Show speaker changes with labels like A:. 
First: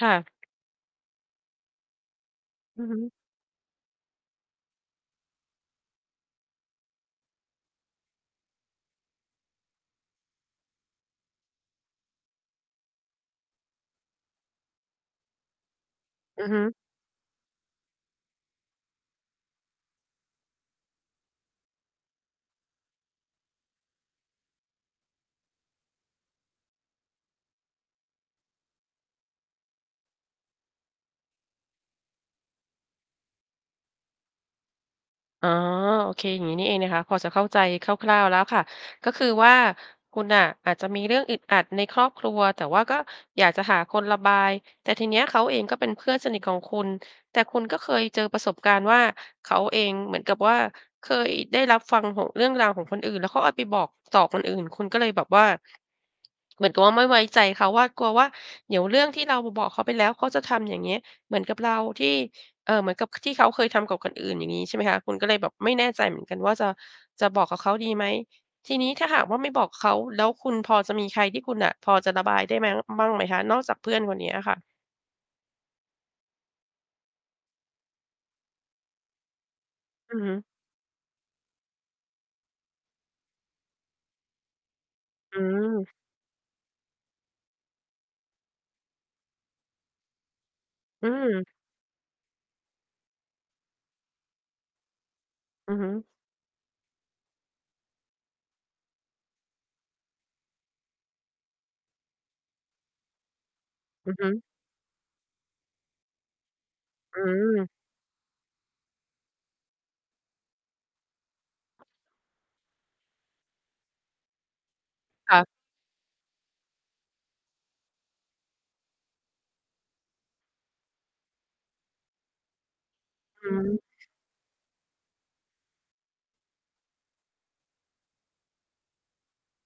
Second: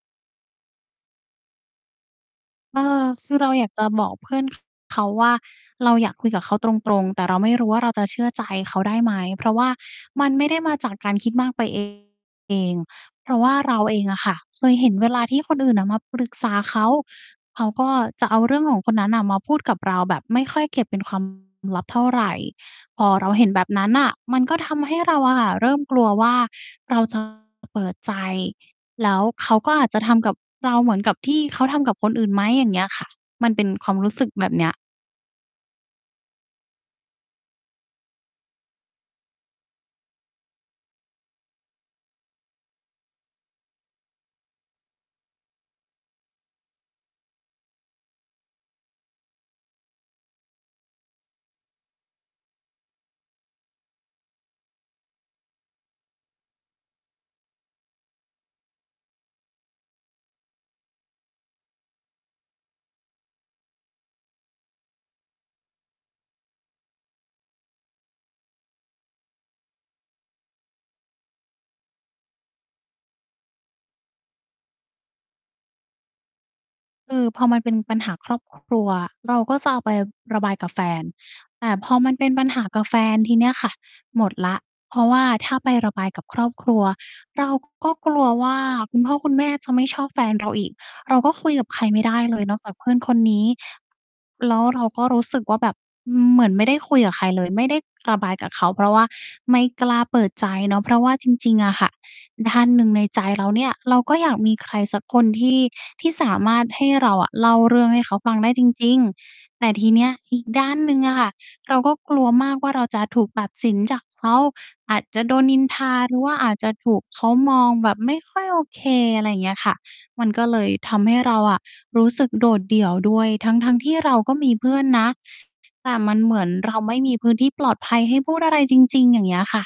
A: ค่ะ
B: เอ
A: อือฮึ
B: อ คือเราอยากจะบอกเพื่อน ข เขาว่า เราอยากคุยกับเขาตรง ๆ แต่เราไม่รู้ว่าเราจะเชื่อใจเขาได้ไหม เพราะว่ามันไม่ได้มาจากการคิดมากไป เอง เพราะว่าเราเองอะค่ะ เคยเห็นเวลาที่คนอื่นอะมาปรึก
A: อื
B: ษ
A: อ
B: า
A: ฮึ
B: เขา เขาก็จะเอาเรื่องของคนนั้นน่ะมาพูดกับเราแบบไม่ค่อยเก็บเป็น ความ ลับเท่าไร พอเราเห็นแบบนั้นน่ะ มันก็ทำให้เราอะค่ะ เริ่มกลัวว่าเรา จะ เปิดใจ แล้วเขาก็อาจจะทำกับเราเหมือนกับที่เขาทำกับคนอื่นไหม อย่างเงี้ยอะค่ะ มันเป็นความรู้สึกแบบเนี้ย
A: อ๋อ โอเค อย่างนี้นี่เองนะคะ พอจะเข้าใจคร่าว ๆ แล้วค่ะ ก็คือว่าคุณน่ะอาจจะมีเรื่องอึดอัดในครอบครัว แต่ว่าก็อยากจะหาคนระบาย แต่ทีเนี้ยเขาเองก็เป็นเพื่อนสนิทของคุณ แต่คุณก็เคยเจอประสบการณ์ว่าเขาเองเหมือนกับว่าเคยได้รับฟังของ เรื่องราวของคนอื่นเขาเอาไปบอกต่อคนอื่น คุณก็เลยแบบว่า เหมือนกับว่าไม่ไว้ใจเขาว่า กลัวว่าเดี๋ยวเรื่องที่เราบอกเขาไปแล้ว เขาจะทำอย่างเงี้ย เหมือนกับเราที่ เอ่อ เหมือนกับที่เขาเคยทำกับคนอื่นอย่างงี้ ใช่ไหมคะ คุณก็เลยแบบไม่แน่ใจเหมือนกันว่าจะ จะบอกกับเขาดีไหม ทีนี้ถ้าหากว่าไม่บอกเขาแล้วคุณพอจะมีใครที่คุณน่ะพอจะระบายได้มั้ง บ้างไหมคะ นอกจากเพื่อนคนนี้อะค่ะ?
B: คือพอมันเป็นปัญหาครอบ ครัว เราก็จะเอาไป
A: อือฮึ
B: ระบายกับแฟน แต่พอมันเป็นปัญหากับแฟนทีเนี้ยค่ะ หมดแล้ว เพราะว่า
A: อื
B: ถ้าไประ
A: ม
B: บายกับครอบครัวเราก็กลัวว่าคุณพ่อคุณแม่จะไม่ชอบแฟนเราอีก
A: อื
B: เราก็
A: ม
B: คุยกับใครไม่ได้เลยนอกจากเพื่อนคนนี้ แล้วเราก็รู้สึกว่าแบ
A: อื
B: บ
A: อฮึ
B: เหมือนไม่ได้คุยกับใครเลย ไม่ได้ระบายกับเขา เพราะว่าไม่กล้าเปิดใจเนาะเพราะว่าจริง ๆ อะค่ะ ด้านหนึ่งในใจเราเนี่ยเรา
A: อ
B: ก
A: ื
B: ็
A: อฮ
B: อยาก
A: ึ
B: มีใครสักคนที่ ที่สามารถให้เรา
A: อื
B: อะเล่า
A: ม
B: เรื่องให้เขาฟังได้จริง ๆ แต่ทีเนี้ยอีกด้านหนึ่งอะค่ะ เราก็กลัวมากว่าเราจะถูกตัดสินจากเขา อาจจะโ
A: ค
B: ด
A: ่ะ
B: นนินทา หรือว่าอาจจะถูกเขามองแบบไม่ค่อยโอเค อะไรอย่างเงี้ยค่ะ มันก็เลยทำให้เราอะ รู้สึกโดดเดี่ยวด้วย
A: อ
B: ท
A: ืม
B: ั้ง ๆ ที่เราก็มีเพื่อนนะ แต่มันเหมือนเราไม่มีพื้นที่ปลอดภัยให้พูดอะไรจริง ๆ อย่างเงี้ยอะค่ะ